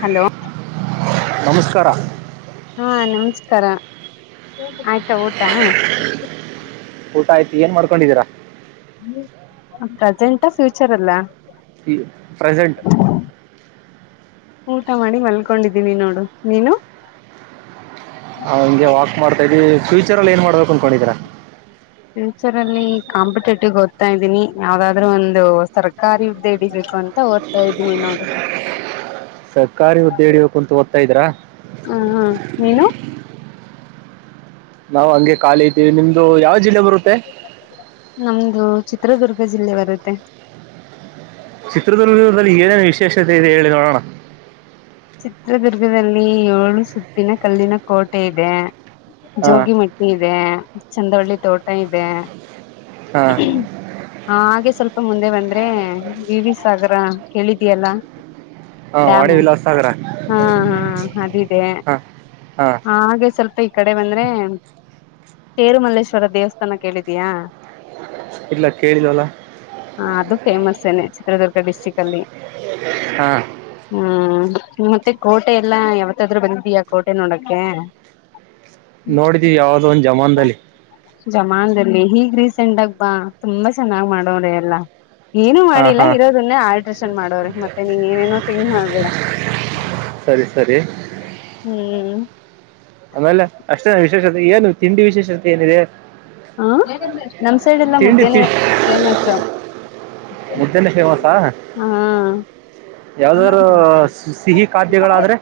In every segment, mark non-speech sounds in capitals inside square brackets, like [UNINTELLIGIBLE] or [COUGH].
Hello ನಮಸ್ಕಾರ ಹಾ ನಮಸ್ಕಾರ ಆಯ್ತಾ ಊಟ ಊಟ ಆಯ್ತತಿ ಏನ್ ಮಾಡ್ಕೊಂಡಿದ್ದೀರಾ ಪ್ರೆಸೆಂಟ ಫ್ಯೂಚರ್ ಅಲ್ಲ ಈ ಪ್ರೆಸೆಂಟ್ ಊಟ ಮಾಡಿ ಮಲ್ಕೊಂಡಿದ್ದೀನಿ ನೋಡು ನೀನು ಹಾ ಹಗೆ ವಾಕ್ ಮಾಡ್ತಾ ಇದ್ದೀವಿ ಫ್ಯೂಚರಲ್ಲಿ ಏನು ಮಾಡ್ಬೇಕು ಅನ್ಕೊಂಡಿದ್ದೀರಾ ಪಿಯೂಚರಅಲ್ಲಿ ಕಾಂಪಿಟೇಟಿವ್ ಓದ್ತಾ ಇದ್ದೀನಿ ಯಾವವುದಾದ್ರರು ಒಂದು ಸರ್ಕಾರಿ ಹುದ್ದೆ ಹಿಡಿಬೇಕು ಅಂತ ರ್ತಾ ಇದ್ದೀನಿ ನೋಡ ಸರ್ಕಾರಿ ಉದ್ದೆ ಹಿಡಿಬೇಕು ಅಂತ ಓದ್ತಾ ಇದ್ರಾ ಹ ಹಾ ನೀನು ನಾವು ಹಂಗೆ ಖಾಲಿ ಇದ್ದೀವಿ ನಿಮ್ದು ಯಾವ ಜಿಲ್ಲೆ ಬರುತ್ತೆ ನಮಂದು ಚಿತ್ರದುರ್ಗ ಜಿಲ್ಲೆ ಬರುತ್ತೆ ಚಿತ್ರದುರ್ಗದಲ್ಲಿ ಏನೇನು ವಿಶೇಷತೆ ಇದೆ ಹೇಳಿ ನೋಡೋಣ ಚಿತ್ರದುರ್ಗದಲ್ಲಿ ಏಳು ಸುತ್ತಿನ ಕಲ್ಲಿನ ಕೋಟೆ ಇದೆ ಹಾ ಜೋಗಿಮಟ್ಟಿ ಇದೆ ಚಂದವಳ್ಳಿ ತೋಟ ಇದೆ ಹಾ [INAUDIBLE] ಹಾ ಹಾಗೆ ಸ್ವಲ್ಪ ಮುಂದೆ ಬಂದ್ರೆ ವಿವಿ ಸಾಗರ ಕೇಳಿದಿಯಲ್ಲ ಹಾ ವಾಡೆ ಡ್ಯಾಮು ವಿಲಾಸ ಹಾ ಹಾ ಅದಿದೆ ಹಾ ಹಾ ಹಾಗೆ ಸ್ವಲ್ಪ ಈ ಕಡೆ ಬಂದ್ರೆ ತೇರುಮಲ್ಲೇಶ್ವರ ದೇವಸ್ಥಾನ ಕೇಳಿದೀಯಾ ಇಲ ಕೇಳಿಲ್ವಾ ಅಲ್ಲ ಹ ಅದು ಫೇಮಸ್ ಏನೆ ಚಿತ್ರದುರ್ಗ ಡಿಸ್ಟ್ರಿಕ್ ಅಲ್ಲಿ ಹಾ ಹ್ಮ್ ಮತ್ತೆ ಕೋಟೆ ಎಲ್ಲಾ ಯಾವತ್ತಾದ್ರು ಬಂದಿದ್ದೀಯಾ ಕೋಟೆ ನೋಡಕ್ಕೆ ನೋಡಿದೀವಿ ಯಾವ್ದೋ ಒಂದ್ ಜಮಾನದಲ್ಲಿ ಜಮಾಾನದಲ್ಲಿ ಹೀಗ್ ರೀಸೆಂಟ್ಗ ಬಾ ತುಂಬಾ ಚೆನ್ನಾಗ್ ಮಾಡೋರೆ ಎಲ್ಲಾ ಏನು ಹಾ ಮಾಡಿಲ್ಲ ಹಾ ಇರೋದನ್ನೇ ಆಲ್ಟ್ರೇಷನ್ ಮಾಡೋರೆ ಮತ್ತೆ ನೀನ್ ಏನೇನೋ ತಿಂಗ್ ಮಾಡ್ಬೇಡ ಸರಿ ಸರಿ ಹ್ಮ್ ಆಮೆಲೆ ಅಷ್ಟೇ ವಿಶೇಷತೆ ಏನು ತಿಂಡಿ ವಿಶೇಷತೆ ಏನಿದೆ ಹಾ ನಮ್ ಸೈಡ್ ಎಲ್ಲ ತಿಂಡಿ ಮುದ್ದೆನೆೇ ತಿ ಫೇಮಸ್ ಮುದ್ದೆನೇ ಹ್ಮ ಯಾವ್ದಾರ ಸಿಹಿ ಖಾದ್ಯಗಳಾದ್ರೆ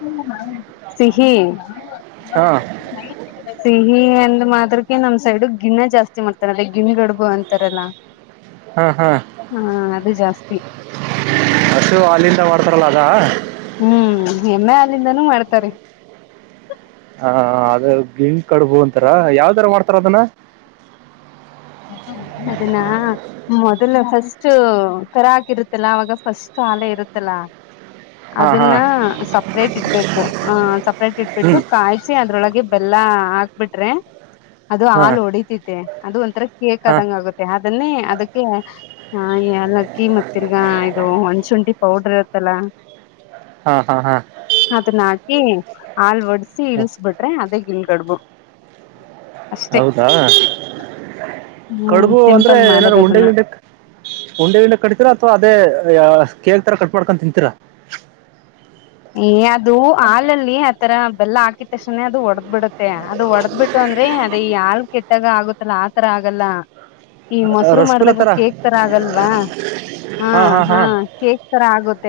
ಸಿಹಿ ಹಾ ಸಿಹಿ ಈ ಎಂದ್ ಮಾತ್ರಕ್ಕೆ ನಮ್ ಸೈಡ್ ಗಿಣ ಜಾಸ್ತಿ ಮಾಡ್ತಾರ ಅದೇ ಗಿಣ್ ಗಡ್ಬು ಅಂತಾರಲ್ಲ ಹಾ ಹಾ ಹಾ ಅದು ಜಾಸ್ತಿ ಅಷ್ಟು ಅಲಂತ ಮಾಡ್ತಾರಲ್ಲಗ ಹ್ಮ್ ಹೆಮ್ಮೆ ಅಲಿಂದನೂ ಮಾಡ್ತಾರೆ ಹಾ ಅದ ಗಿಣ್ ಕಡುಬು ಅಂತಾರ ಯಾವ್ದರ ಮಾಡ್ತಾರ ಅದನ್ನ ಅದನ್ನ ಮೊದಲು ಫಸ್ಟ್ ಕರ ಆಗಿರುತ್ತಲ್ಲ ಅವಾಗ ಫಸ್ಟ್ ಶಾಲೆ ಇರುತ್ತಲಾ ಹಾ ಹಾ ಅದನ್ನ ಸಪ್ರೇಟ್ ಇಡ್ಬೇಕು ಆ ಸಪ್ರೇಟ್ ಇಟ್ಬಿಟ್ಟು ಹ್ಮ್ ಕಾಯಿಸಿ ಅದ್ರೊಳಗೆ ಬೆಲ್ಲ ಹಾಕ್ಬಿಟ್ರೆ ಅದು ಹಾ ಹಾಲ್ ಹೊಡಿತತೆ ಅದು ಒಂಥರ ಹಾ ಕೇಕ್ದಂಗ ಆಗುತ್ತೆ ಅದನ್ನೇ ಅದಕ್ಕೆ ಅಲಕ್ಕಿ ಮತ್ತಿರ್ಗಾ ಇದು ಒಣ್ಸು ಡಿ ಪೌಡರ್ ಇರುತ್ತಲ್ಲಾ ಹಾ ಹಾ ಹಾ ಅದನ್ನಾಕಿ ಹಾಲ್ ಒಡ್ಸಿ ಹ್ಮ್. ಇಳ್ಸ್ ಬಿಟ್ರೆ ಅದೇಗ್ ಇಳ್ಗಡ್ಬು ಹೌದಾ ಹ್ಮ್ ಕಡುಬು ಅಂದ್ರೆ ಸಿಂಪಲ್ ಮಾಡದ್ ಏನಾದಾರರು ಉಂಡೆ ಅದನ್ನ ಗಿಂಡೆ ಉಂಡೆ ಗಿಂಡೆ ಕಟ್ತೀರಾ ಅಥವಾ ಅದೇ ಕೇಗ್ ತರ ಕಟ್ ಮಾಡಾಡ್ಕೊಂಡ ತಿಂತೀರಾ ಈ ಅದು ಹಾಲಲ್ಲಿ ಆತರ ಬೆಲ್ಲ ಹಾಕಿದ ತಕ್ಷಣೇ ಅದು ಒಡದ್ ಬಿಡುತ್ತೆ ಅದು ಒಡದ್ ಬಿಟ್ಟು ಅಂದ್ರೆ ಅದೇ ಯಾ ಕೆಟ್ಟಾಗ ಆಗುತ್ತಲ್ಲ ಆತರ ಆಗಲ್ಲ ಈ ಆ, ಮೊಸರು ರಸಗುಲ್ಲ ಮಾಡ್ದಾಗ ಕೇಕ್ ತರ ಆಗಲ್ವಾ ಹಾ ಹಾ ಕೇಕ್ ತರ ಆಗದು ಮತ್ತ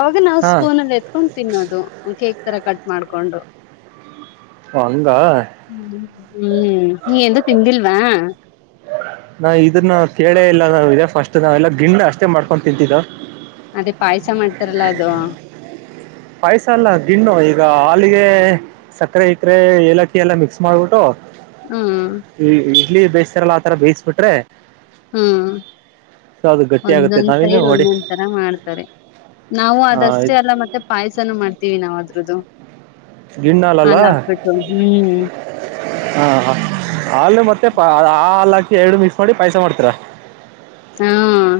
ಅವಾಗ ನಾವ್ ಹಾ ಸ್ಪೂನ್ ಅಲ್ಲಿ ಎತ್ಕೊಂಡ್ ತಿನ್ನೋದು ಕೇಕ್ ತರ ಕಟ್ ಮಾಡ್ಕೊಂಡು ಅಂಗ ಹ್ಮ್ ಹ್ಮ್ ನೀ ಎಂದು ತಿಂದಿಲ್ವಾ ನಾ ಇದನ್ನ ನ ಕೇಳೇ ಇಲ್ಲ ನಾವ ಇದೆ ಫಸ್ಟ್ ನಾವೆಲ್ಲ ಗಿಂನ ಅಷ್ಟೇ ಮಾಡ್ಕೊಂಡು ತಿಂತಿದ್ದ ಅದೇ ಪಾಯಸ ಮಾಡ್ತಾರಲ್ಲ ಅದು ಪಾಯಸ ಅಲ್ಲ ದಿನ್ನು ಈಗ ಹಾಲಿಗೆ ಸಕ್ಕರೆ ಇಕರೆ ಏಲಕ್ಕಿ ಎಲ್ಲ ಮಿಕ್ಸ್ ಮಾಡ್ಬಿಟ್ಟು ಹ್ಮ್ ಈ ಇಡ್ಲಿ ಬೇತರಲ್ಲ ಆತರ ಬೇಸ್ ಬಿಟ್ರೆ ಹ್ಮ ಅದು ಗಟ್ಟಿ ಆಗುತ್ತೆ ಒಂದೊಂದ್ ನಾವೇನು ಸೈಡ್ ನೋಡಿ ಒಂದೊಂದ್ ತರ ಮಾಡ್ತಾರೆ ನಾವು ಅದಷ್ಟೇ ಅಲ್ಲ ಮತ್ತೆ ಪಾಯಸನ ಮಾಡ್ತೀವಿ ನಾವದ್ರದ್ದು ಗಿಣ್ಣಾಲಲ್ಲ ಹ್ಮ್ ಹಾ ಹ ಹಾಲು ಮತ್ತೆ ಆ ಹಾಲಾ ಎರಡು ಮಿಸಕ್ಸ್ ಮಾಡಿ ಪಾಯಸ ಮಾಡ್ತರಾ ಹಾ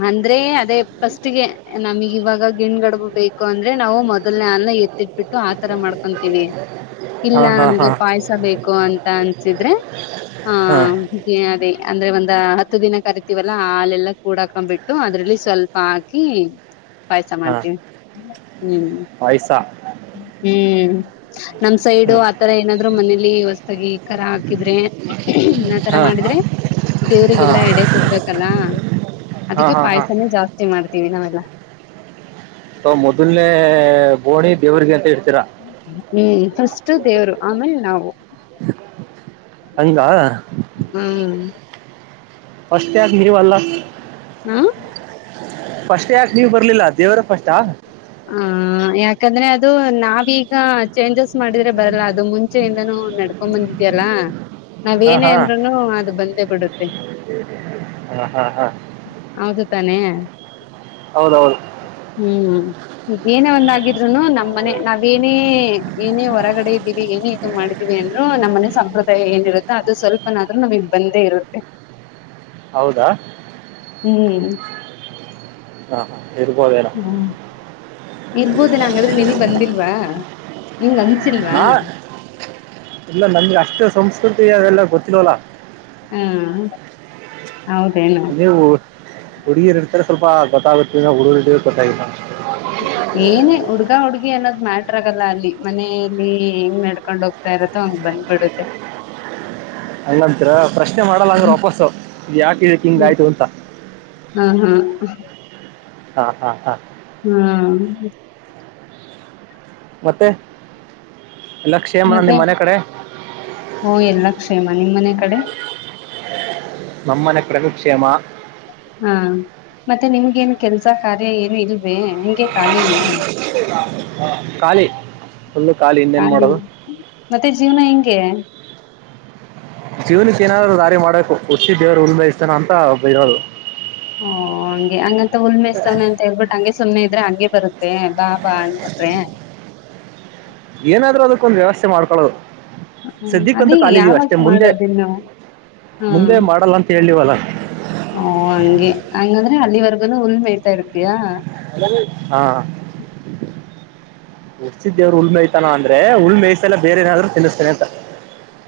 ಅಂದ್ರೆ ಅದೇ ಫಸ್ಟ್ಗೆ ನಮಗ್ ಇವಾಗ ಗಿಣ್ ಗಡ್ಬ ಬೇಕು ಅಂದ್ರೆ ನಾವು ಮೊದಲ್ನೇ ಅ ಎತ್ತಿಟ್ಬಿಟ್ಟು ಆತರ ಮಾಡ್ಕೊಂತೀವಿ ಇಲ್ಲ ಹಾಂ ಹಾಂ ನಮ್ಗೆ ಹಾಂ ಪಾಯಸ ಬೇಕು ಅಂತ ಅನ್ಸಿದ್ರೆ ಹಾ ಹಾಂ ಅದೇ ಅಂದ್ರೆ ಒಂದ ಹತ್ತು ದಿನ ಕರಿತೀವಲ್ಲಾ ಹಾಲೆಲ್ಲ ಕೂಡಾಕೊಂಡ್ಬಿಟ್ಟು ಅದ್ರಲ್ಲಿ ಸ್ವಲ್ಪ ಹಾಕಿ ಪಾಯಸ ಮಾಡ್ತೀವಿ ಹ್ಮ್ ಪಾಯ್ಸ ಹ್ಮ್ ನಮ್ ಸೈಡು ಆತರ ಏನಾದ್ರು ಮನೇಲಿ ಹೊಸತಾಗಿ ಖರ ಹಾಕಿದ್ರೆ ಆತರ ಹಾಂ ಮಾಡಿದ್ರೆ ಹಾಂ ದೇವ್ರಿಗೆಲ್ಲಾ ಎಡೆ ಕೊಡ್ಬೇಕಲ್ಲ ಹಾಂ ಅದಕ್ಕೆ ಹಾಂ ಹಾಂ ಪಾಯ್ಸನೇ ಜಾಸ್ತಿ ಮಾಡ್ತೀವಿ ನಾವೆಲ್ಲ ಓ ಮೊದಲ್ನೇ ಬೋಣಿ ದೇವ್ರಿಗೆ ಅಂತ ಹೇತಿ ಹ್ಮ್ ಫಸ್ಟ್ ದೇವರು ಆಮೇಲ್ ನಾವು ಹಂಗ ಹ್ಮ್ ಫಸ್ಟ್ ನೀವಲ್ಲ ಹಾ ಫಸ್ಟ್ ಯಾಕೆ ನೀವ್ ಬರ್ಲಿಲ್ಲ ದೇವರ ಫಸ್ಹ ಹ್ಮ್ ಯಾಕಂದ್ರೆ ಅದು ನಾವೀಗ ಚೇಂಜಸ್ ಮಾಡಿದ್ರೆ ಬರಲ್ಲ ಅದು ಮುಂಚೆಯಿಂದನೂ ನಡ್ಕೊಂಡ್ ಬಂದಿದೇ ಲ್ಲ ಹಾಂ ನಾವೇನೇ ಹಾಂ ಅಂದ್ರೂನು ಅದು ಬಂದೇ ಬಿಡುತ್ತೆ ಹಾ ಹಾ ಹಾ ಹೌದು ತಾನೆ ಹ್ಮ್ ಈಗ ಏನೆೇ ಒಂದಾಗಿದ್ರುನು ನಮ್ಮ್ ಮನೆ ನಾವ್ ಏನೇ ಏನೇ ಹೊರಗಡೆ ಇದ್ದೀವಿ ಇದು ಮಾಡಿದೀವಿ ಅಂದ್ರು ನಮ್ಮನೆ ಸಂಪ್ರದಾಯ ಏನಿರುತ್ತೆ ಅದು ಸ್ವಲ್ಪನಾದ್ೂ ನಮಗ್ ಬಂದೇ ಇರುತ್ತೆ ಹೌದಾ ಹ್ಮ್ ಹಾಂ ಹಾಂ ಇರ್ಬೋದೇನೋ ಹ್ಮ್ ಇರ್ಬೋದು ನಂಗಾದ್ರೆ ನಿನಗ್ ಬಂದಿಲ್ವಾ ನಿಂಗ್ ಅನ್ಸಿಲ್ವಾ ನಾ ಇಲ್ಲ ನಮಗೆ ಅಷ್ಟೇ ಸಂಸ್ಕೃತಿ ಅದೆಲ್ಲ ಗೊತ್ತಿಿಲ್ಲವಲ್ಲ ಹ್ಮ್ ನೀವು ಹುಡುಗಿರಿ ಇಡ್ತ್ರ ಸ್ವಲ್ಪ ಗೊತ್ತಾಗುತ್ತೆ ಹುಡುಗರು ಗೊತ್ತಾಗಿಲ್ಲ ಏನೆ ಹುಡ್ಗಾ ಹುಡ್ಗಿ ಏನಾದ್ ಮ್ಯಾಟ್ರ ಆಗಲ್ಲ ಅಲ್ಲಿ ಮನೇಯಲ್ಲಿ ಹೆಂಗ್ ನಡ್ಕೊಂಡ್ ಹೋಗ್ತಾ ಇರತ್ತೋ ಹಂಗ್ ಬಂದ್ಬಿಡುತ್ತೆ. ಹಂಗಂತೀರಾ ಪ್ರಶ್ನೆ ಮಾಡಲ್ಲ ಅಂದ್ರೆ ವಾಪಸ್ಸು ಯಾಕ್ ಇದಕ್ ಹಿಂಗ ಆಯ್ತು ಅಂತ. ಹಾ ಹಾ ಹಾ ಹಾ ಹಾ ಹ್ಮ್ ಮತ್ತೆ ಎಲ್ಲ ಕ್ಷೇಮನ ಮತ್ತೆ ನಿಮ್ಮ್ ಮನೆ ಕಡೆ ಓ ಎಲ್ಲಾ ಕ್ಷೇಮ ನಿಮ್ ಮನೆ ಕಡೆ ನಮ್ಮನೆ ಕಡೆನೂ ಕ್ಷೇಮ ಹಾ ಮತ್ತೆ ನಿಮ್ಗೇನ್ ಕೆಲ್ಸ ಕಾರ್ಯ ಏನು ಇಲ್ವೇ ಹಿಂಗೆ ಕಾಲಿನೆ ಖಾಲಿ ಫುಲ್ಲು ಖಾಲಿ ಇನ್ನೇನ್ ಹಾಗೆ ಮಾಡೋದು ಮತ್ತೆ ಜೀವನ ಹೆಂಗೆ ಜೀವನಕ್ಕ ಏನಾದ್ರೂ ದಾರಿ ಮಾಡಬೇಕು ಹುಟ್ಸಿದ ದೇವ್ರ ಹುಲ್ಲ ಮೇಯಸ್ತಾನ ಅಂತ ಒಬ್ಬರ್ ಹೇಳೋರು. ಓ ಹಂಗೆ ಹಂಗಂತ ಹುಲ್ಮೆಸ್ತವ್ನೆ ಅಂತ ಹೇಳ್ಬಿಟ್ಟ ಹಂಗೆ ಸುಮ್ನೆ ಇದ್ರೆ ಹಂಗೆ ಬರುತ್ತೆ ಬಾಬಾ ಅಂದಬಿಟ್ರೆ. ಏನಾದ್ರೂ ಅದಕ್ಕೊಂದು ವ್ಯವಸ್ಥೆ ಮಾಡ್ಕೊಳದು. ಹ್ಮ್ ಅದೇ ಯಾವಾಗ್ ಮಾಡೋದಿನ್ನು. ಹ್ಮ ಮುಂದೆ ಮಾಡಲ್ಲ ಅಂತ ಹೇಳಿವಲ್ಲ ಓ ಹಂಗೆ. ಹಂಗಂದ್ರೆ ಅಲ್ಲಿವರ್ಗನು ಹುಲ್ ಮೇಯತಾ ಇರ್ತಿಯಾ. ಹಾ. ಹುಟ್ಟಸಿದ್ ದೇವ್ರ ಹುಲ್ಲ ಮೇಯ್ತಾನ ಅಂದ್ರೆ ಹುಲ್ಲ ಮೆಯ್ಸಲ್ಲ ಬೇರೆ ಏನಾದ್ರು ತಿನ್ನಸ್ತಾನೆ ಅಂತ.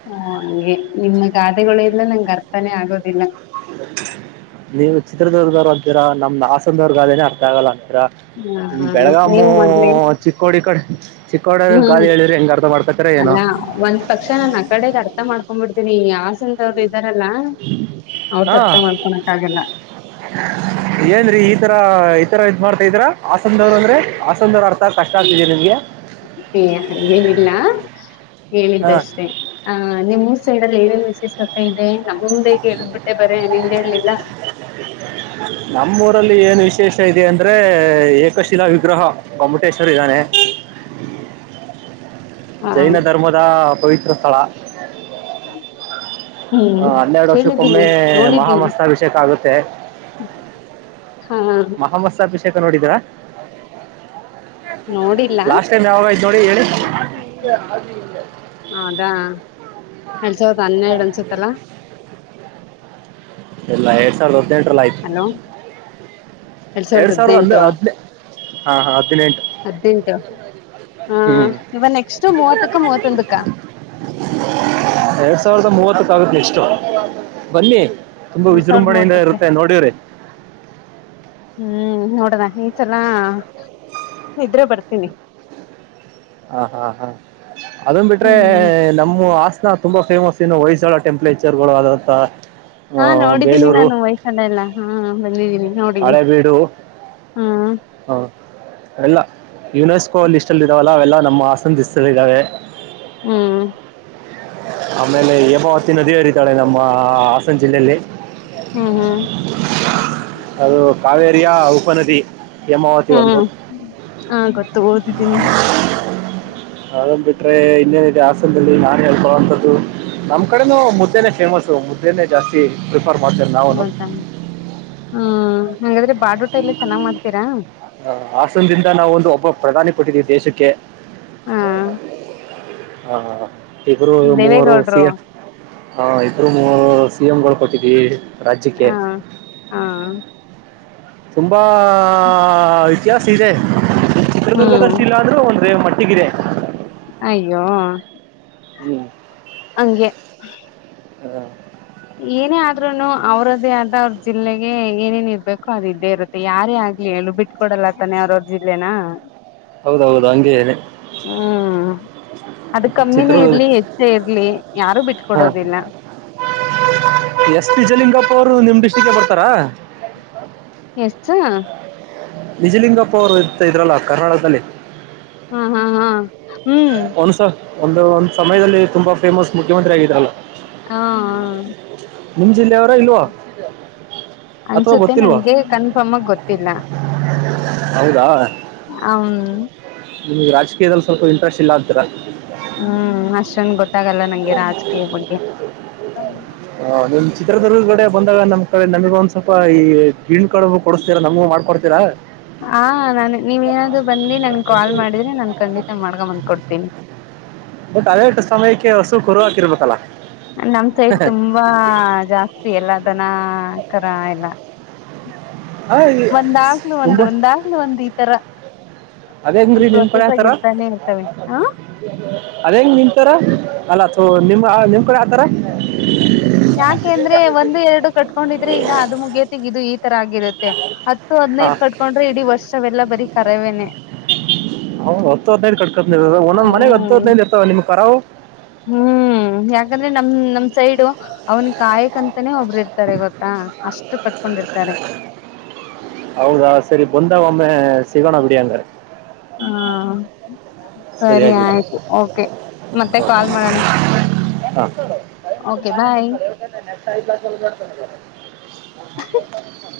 ಹಾ ಹಂಗೆ ನಿಮ್ಮ ಗಾದೆಗಳು ಎಲ್ಲ ನಂಗ ಅರ್ಥಾನೆ ಆಗೋದಿಲ್ಲ. ನೀವು ಚಿತ್ರದುರ್ಗ ದವ್ರ ಅಂತಿರಾ ನಮ್ದ ಹಾಸನ ದವ್ರ ಗಾದೆನೆ ಅರ್ಥ ಆಗಲ್ಲ. ರಾ ಇನ್ನ ಹ್ಮ್ ಬೆಳಗಾಮು ನೀವು ಮೊದ್ಲೇ ಚಿಕ್ಕೋಡಿ ಕಡೆ ಚಿಕ್ಕೋಡಿ ಹ್ಮ್ ಗಾದೆ ಹೇಳಿದ್ರೆ ಹೆಂಗ್ ಅರ್ಥ ಮಾಡ್ಕೊತೀರ ಏನೋ ಅಲ್ಲಾ ಒಂದ್ ಪಕ್ಷ ನನ್ ಆ ಕಡೆದ ಅರ್ತ ತ ಮಾಡ್ಕೊ ಬಿಡ್ತೀನಿ ಹಾಸನ ದವ್ರ ಇದಾರಲ್ಲಾ ಅವ್ರದ ಹಾ ಅರ್ಥ ಮಾಡ್ಕೊಳಕ್ ಆಗಲ್ಲ. ಏನ್ರಿ ಈ ತರ ಈ ತರ ಇದ್ ಮಾಡ್ತಾ ಇದೀರಾ ಹಾಸನ ದವ್ರ ಅಂದ್ರೆ ಹಾಸನ ದವ್ರ ಅರ್ತ ಸರ್ ಕಷ್ಟ ಆಗ್ತಿದೆಯಾ ನಿಮ್ಗೆ. ಏ ಹಂಗೆನಿಲ್ಲ ಹಾ ಹೇಳಿದ್ದಷ್ಟೇ ಆ ನಿಮ್ಮ್ ಊರ್ ಸೈಡ್ ಅಲ್ಲಿ ಏನೇನ ವಿಶೇಷತೆ ಇದೆ ನಮ್ಮ ಮುಂದೆ ಕೇಳದ್ಬಿಟ್ಟೆ ಬರೇ ನಿಂದ ಹೇಳಿಲ್ಲಾ. [UNINTELLIGIBLE] ನಮ್ಮೂರಲ್ಲಿ ಏನು ವಿಶೇಷ ಇದೆ ಅಂದ್ರೆ ಏಕಶಿಲಾ ವಿಗ್ರಹ ಗೊಮ್ಮಟೇಶ್ವರ ಇದಾನೆ. ಆ ಜೈನ ಧರ್ಮದ ಪವಿತ್ರ ಸ್ಥಳ. [UNINTELLIGIBLE] ಆ, ಹ್ಮ್ ಹನ್ನೆರಡು ವರ್ಷಕ್ಕೊಮ್ಮೆ ಕೇಳಿದ್ದೀನೀ ನೋಡಿದ್ದೀನೀ. ಮಹಾಮಸ್ತಾಭಿಷೇಕ ಆಗುತ್ತೆ ಹಾ [UNINTELLIGIBLE] ನೋಡಿದೀರಾ. ನೋಡಿಲ್ಲ ಲಾಸ್ಟ್ ಟೈಮ್ ಯಾವಾಗ ಆಯ್ತ್ ನೋಡಿ ಹೇಳಿ. ಹ ಅದಾ. ಎಡ್ ಸವ್ರದ ಹನ್ನೆರಡ ಅನ್ಸುತ್ತಲ್ಲಾ. ಇಲ್ಲ ಎರಡ್ ಸಾವಿರದ ಹದಿನೆಂಟರಲ್ಲಿ ಆಯ್ತು ಹಲೋ ಎರಡ್ ಸಾವಿರದ ಹ ಹದನೇ ಹಾ ಹಾ ಹದಿನೆಂಟು ಹದ್ನೆಂಟು. ಹಾ ಹ್ಮ್ ಇವ ನೆಕ್ಸ್ಟ್ ಮೂವತ್ತಕ್ಕ ಮೂವತ್ತೊಂದಕ್ಕ. ಎರಡ್ ಸಾವಿರದ ಮೂವತ್ತಕ್ಕ ಆಗತ್ ನೆಕ್ಸ್ಟು ಬನ್ನಿ. ತುಂಬಾ ಎರಡ್ ಸಾವಿರದ ವಿಜೃಂಭಣೆಯಿಂದ ಮೂವತ್ತಕ್ಕೆ ಇರುತ್ತೆ ನೋಡಿವ್ರಿ. ಹ್ಮ್ ನೋಡೋಣ ಈ ಚಲ ಇದ್ರೆ ಬರ್ತೀನಿ. ಹ ಹಾ ಹಾ ಅದನ್ ಬಿಟ್ರೆ ಹ್ಮ್ ನಮ್ಮು ಹಾಸನ್ ನಾ ತುಂಬಾ ಫೇಮಸ್ ಇನ್ನು ಹೊಯ್ಸಳ ಟೆಂಪ್ಲೇಚರ್ಗಳು ಅದಂತ ಹಾ ನೋಡಿದ್ದೀನಿ ನಾನು ಹೊಯ್ಸಲ್ಲ ಎಲ್ಲಾ ಹಾ ಬಂದಿದ್ದೀನಿ. ನೋಡಿ ಹಳೆಬೀಡು ಹ್ಮ್. ಹಾ ಎಲ್ಲ ಯುನೆಸ್ಕೋ ಲಿಸ್ಟಲ್ಲಿ ಇದಾವಲ್ಲ ಅವೆಲ್ಲ ನಮ್ಮ ಹಾಸನ್ದ ಹೆಸರಲ್ಲಿ ಇದ್ದಾವೆ. ಹ್ಮ್ ಆಮೇಲೆ ಹೇಮಾವತಿ ನದಿಯ ಹರಿತಾಳೆ ನಮ್ಮ ಹಾಸನ ಜಿಲ್ಲೆಯಲ್ಲಿ ಹ್ಮ್ ಹ್ಮ್ ಯಾ ಉಪನದಿ. ಹೇಮಾವತಿ ಒಂದು ಹ್ಮ್ ಹಾ ಗೊತ್ತು ಓದಿದ್ದೀನಿ. ಅದನ್ ಬಿಟ್ರೆ ಇನ್ನೇನಿದೆ ಹಾಸನದಲ್ಲಿ ನಾನ ಹೇಳ್ಕೊಳ್ಳೋ ಹಂತದ್ದು. ನಮ್ಮ ಕಡೇನು ಮುದ್ದೆನೆ ಫೇಮಸ್ ಮುದ್ದೆ ನೆ ಜಾಸ್ತಿ ಪ್ರಿಫರ್ ಮಾಡ್ತೇನ ನಾವುನೂ. ಹೌದಾ ಹ್ಮ್ ಹಂಗಾದ್ರೆ ಬಾಡೂಟ ಎಲ್ಲ ಚೆನ್ನಾಗ್ ಹ್ಮ್ ಮಾಡ್ತೀರಾ ಹಾಸನದಿಂದ ನಾವ ಒಂದು ಒಬ್ಬ ಪ್ರಧಾನಿ ಕೊಟ್ಟಿದೀವಿ ದೇಶಕ್ಕೆ. ಹಾ ಹಾ ಹಾ ಹಾ ಇಬ್ರೂ ಮೂವರು ಸಿ ದೇವೇಗೌಡ್ರು ಎಫ್ ಆಇಬ್ರು ಮೂವರು ಸಿಎಂಗಳು ಕೊಟ್ಟಿದ್ವಿ ಹಾ ಹಾ ತುಂಬ ಆಆಆಅ ಇತಿಹಾಸ ಇದೆ ಹ್ಮ್ ಚಿತ್ರದುರ್ಗದಷ್ಟ ಇಲ್ಲ ಅಂದ್ರೂ ಒಂದು ಮಟ್ಟಿಗಿದೆ ಅಯ್ಯೋ ಹ್ಮ್ ಹಂಗೆ ಹ ಏನೇ ಆದ್ರೂನು ಅವ್ರದೇ ಆದ ಅವ್ರ ಜಿಲ್ಲೆಗೆ ಏನೇನ್ ಇರ್ಬೇಕು ಅದು ಇದ್ದೇ ಇರುತ್ತೆ ಯಾರೇ ಆ ಹೇಳು ಬಿಟ್ಕ ಕೊಡಲ್ಲ ತಾನೆ ಅವ್ರ ಅವ್ರ ಜಿಲ್ಲೆನ ಹೌದೌದು ಹಂಗೆ ಇದೆ ಹ್ಮ್ ಅದು ಕಮ್ಮಿನೇ ಚಿತ್ರದುರ್ಗ ಇರ್ಲಿ ಹೆಚ್ಚೇ ಇರ್ಲಿ ಯಾರು ಹಾ ಬಿಟ್ಕೊಡೋದಿಲ್ಲ ಎಸ್ ನಿಜಲಿಂಗಪ್ಪ ಅವರು ನಿಮ್ಮ ಡಿಸ್ಟ್ರಿಕ್ಗೆ ಬರ್ತಾರಾ ಎಸ್ ನಿಜಲಿಂಗಪ್ಪ ಅವ್ರು ಇರ್ತ ಇದ್ರಲ್ಲ ಕರ್ನಾಟಕದಲ್ಲಿ ಹಾ ಹಾ ಹಾ ಹ್ಮ್ ಒಂದಸ ಒಂದು ಒಂದ್ ಸಮಯದಲ್ಲಿ ತುಂಬಾ ಫೇಮಸ್ ಮುಖ್ಯಮಂತ್ರಿ ಆಗಿದ್ರಲ್ಲ ಹಾ ನಿಮ್ ಜಿಲ್ಲೆಯವರ ಇಲ್ವಾ ಅಥವಾ ಅನ್ಸುತ್ತೆ ಗೊತ್ತಿಲ್ವಾ ನಂಗೆ ಕನ್ಫರ್ಮ್ ಆಗ ಗೊತ್ತಿಲ್ಲ ಹೌದಾ ಹ್ ನಿಮ್ಗ್ ರಾಜಕೀಯದಲ್ಲಿ ಸ್ವಲ್ಪ ಇಂಟ್ರೆಸ್ಟ್ ಇಲ್ಲ ಅಂತಿರ ಹ್ಮ್ ಅಷ್ಟೊಂದ್ ಗೊತ್ ಹ ನಿಮ್ಮ ಚಿತ್ರದುರ್ಗದ ಕಡೆ ಬಂದಾಗ ನಮ್ ಕಡೆ ನಮಗ ಒಂದ ಸ್ವಲ್ಪ ಈ ಗ್ಗಿಣ ಕಡುಬು ಕೊಡಿಸಸ್ತೀರಾ ನಮ್ಗು ಮಾಡ್ಕಡ್ತೀರಾ ಹಾ ನಾನನ್ ನೀವೇಏನಾದ್ರು ಬಂದಿ ನನ್ ಕಾಲ್ ಮಾಡಿದ್ರೆ ನಾನನ್ ಖಂಡಿತ ಮಾಡ್ಗ ಬಂದ್ಕ ಕೊಡ್ತೀನಿ ಬಟ್ ಅದೇಷ್ಟು ಸಮಯಕ್ಕೆ ಹಸು ಕರು ಹಾಕಿರ್ಬೇಕಲ್ಲಾ ನಮ್ ಸೈಡ್ ತುಂಬಾ ಜಾಸ್ತಿ ಎಲ್ಲದನ ಕರ ಎಲ್ಲ ಆ, ಈ- ಒಂದಾಗ್ಲುೂ ಒಂದು ತುಂಬಾ ಒಂದಾಗ್ಲು ಒಂದು ಎ ತರ ಅದೇ ಹೆಂಗ್ರಿ ನಿಮ್ ಕಡೆ ಪ್ರೊಸೆಸ್ ಆಗಿರ್ತಾನೆ ಇರ್ತವೆ ಹ ಅದ ಹೆಂಗ್ ನಿಂತಾರ ಅಲ್ಲ ತು ನಿಮ್ಮ ನಿಮ್ ಕಡೆ ಹತಾರ ಯಾಕೆಂದ್ರೆ ಒಂದು ಎರಡು ಕಟ್ಕೊಂಡಿದ್ರೆ ಈಗ ಅದು ಮುಗಯೋತ್ತಿ ಇದು ಈ ತರ ಆಗಿರುತ್ತೆ ಹತ್ತು ಹಾ ಹದ್ನೈದು ಕಟ್ಕೊಂಡ್ರೆ ಇಡೀ ವರ್ಷವೆಲ್ಲ ಬರೀ ಕರಾವೇನನೆ ಹ್ ಹತ್ತು ಹದನೈದು ಕಡ್ಕ ಒಂದೊಂದ ಮನೆಗ್ ಹತ್ತು ಹ್ಮ್ ಹದ್ೈ್ ಇರ್ತಾವ ನಿಮ್ ಕರಾವು ಹ್ಮ್ ಯಾಕಂದ್ರೆ ನಮ ನಮ್ ಸೈಡು ಅವ್ನ್ ಕಾಯಕ್ಂತ ತ್ತನೇ ಒಬ್ಬರು ಇರ್ತಾರೆ ಗೊತ್ತಾ ಅಷ್ಟು ಕಟ್ಕೊಂಡಿರ್ತಾರೆ ಹೌದಾ ಸರಿ ಬಂದಾಗ ಒಮ್ಮೆ ಸಿಗೋಣ ಬಿಡಿ ಹಂಗಾದ್ರೆ ಹಾ ಸರಿ ಆಯ್ತು ಓಕೆ ಮತ್ತೆ ಕಾಲ್ ಮಾಡೋಣ ಹಾ. ಓಕೆ ಬಾಯ್ ಹ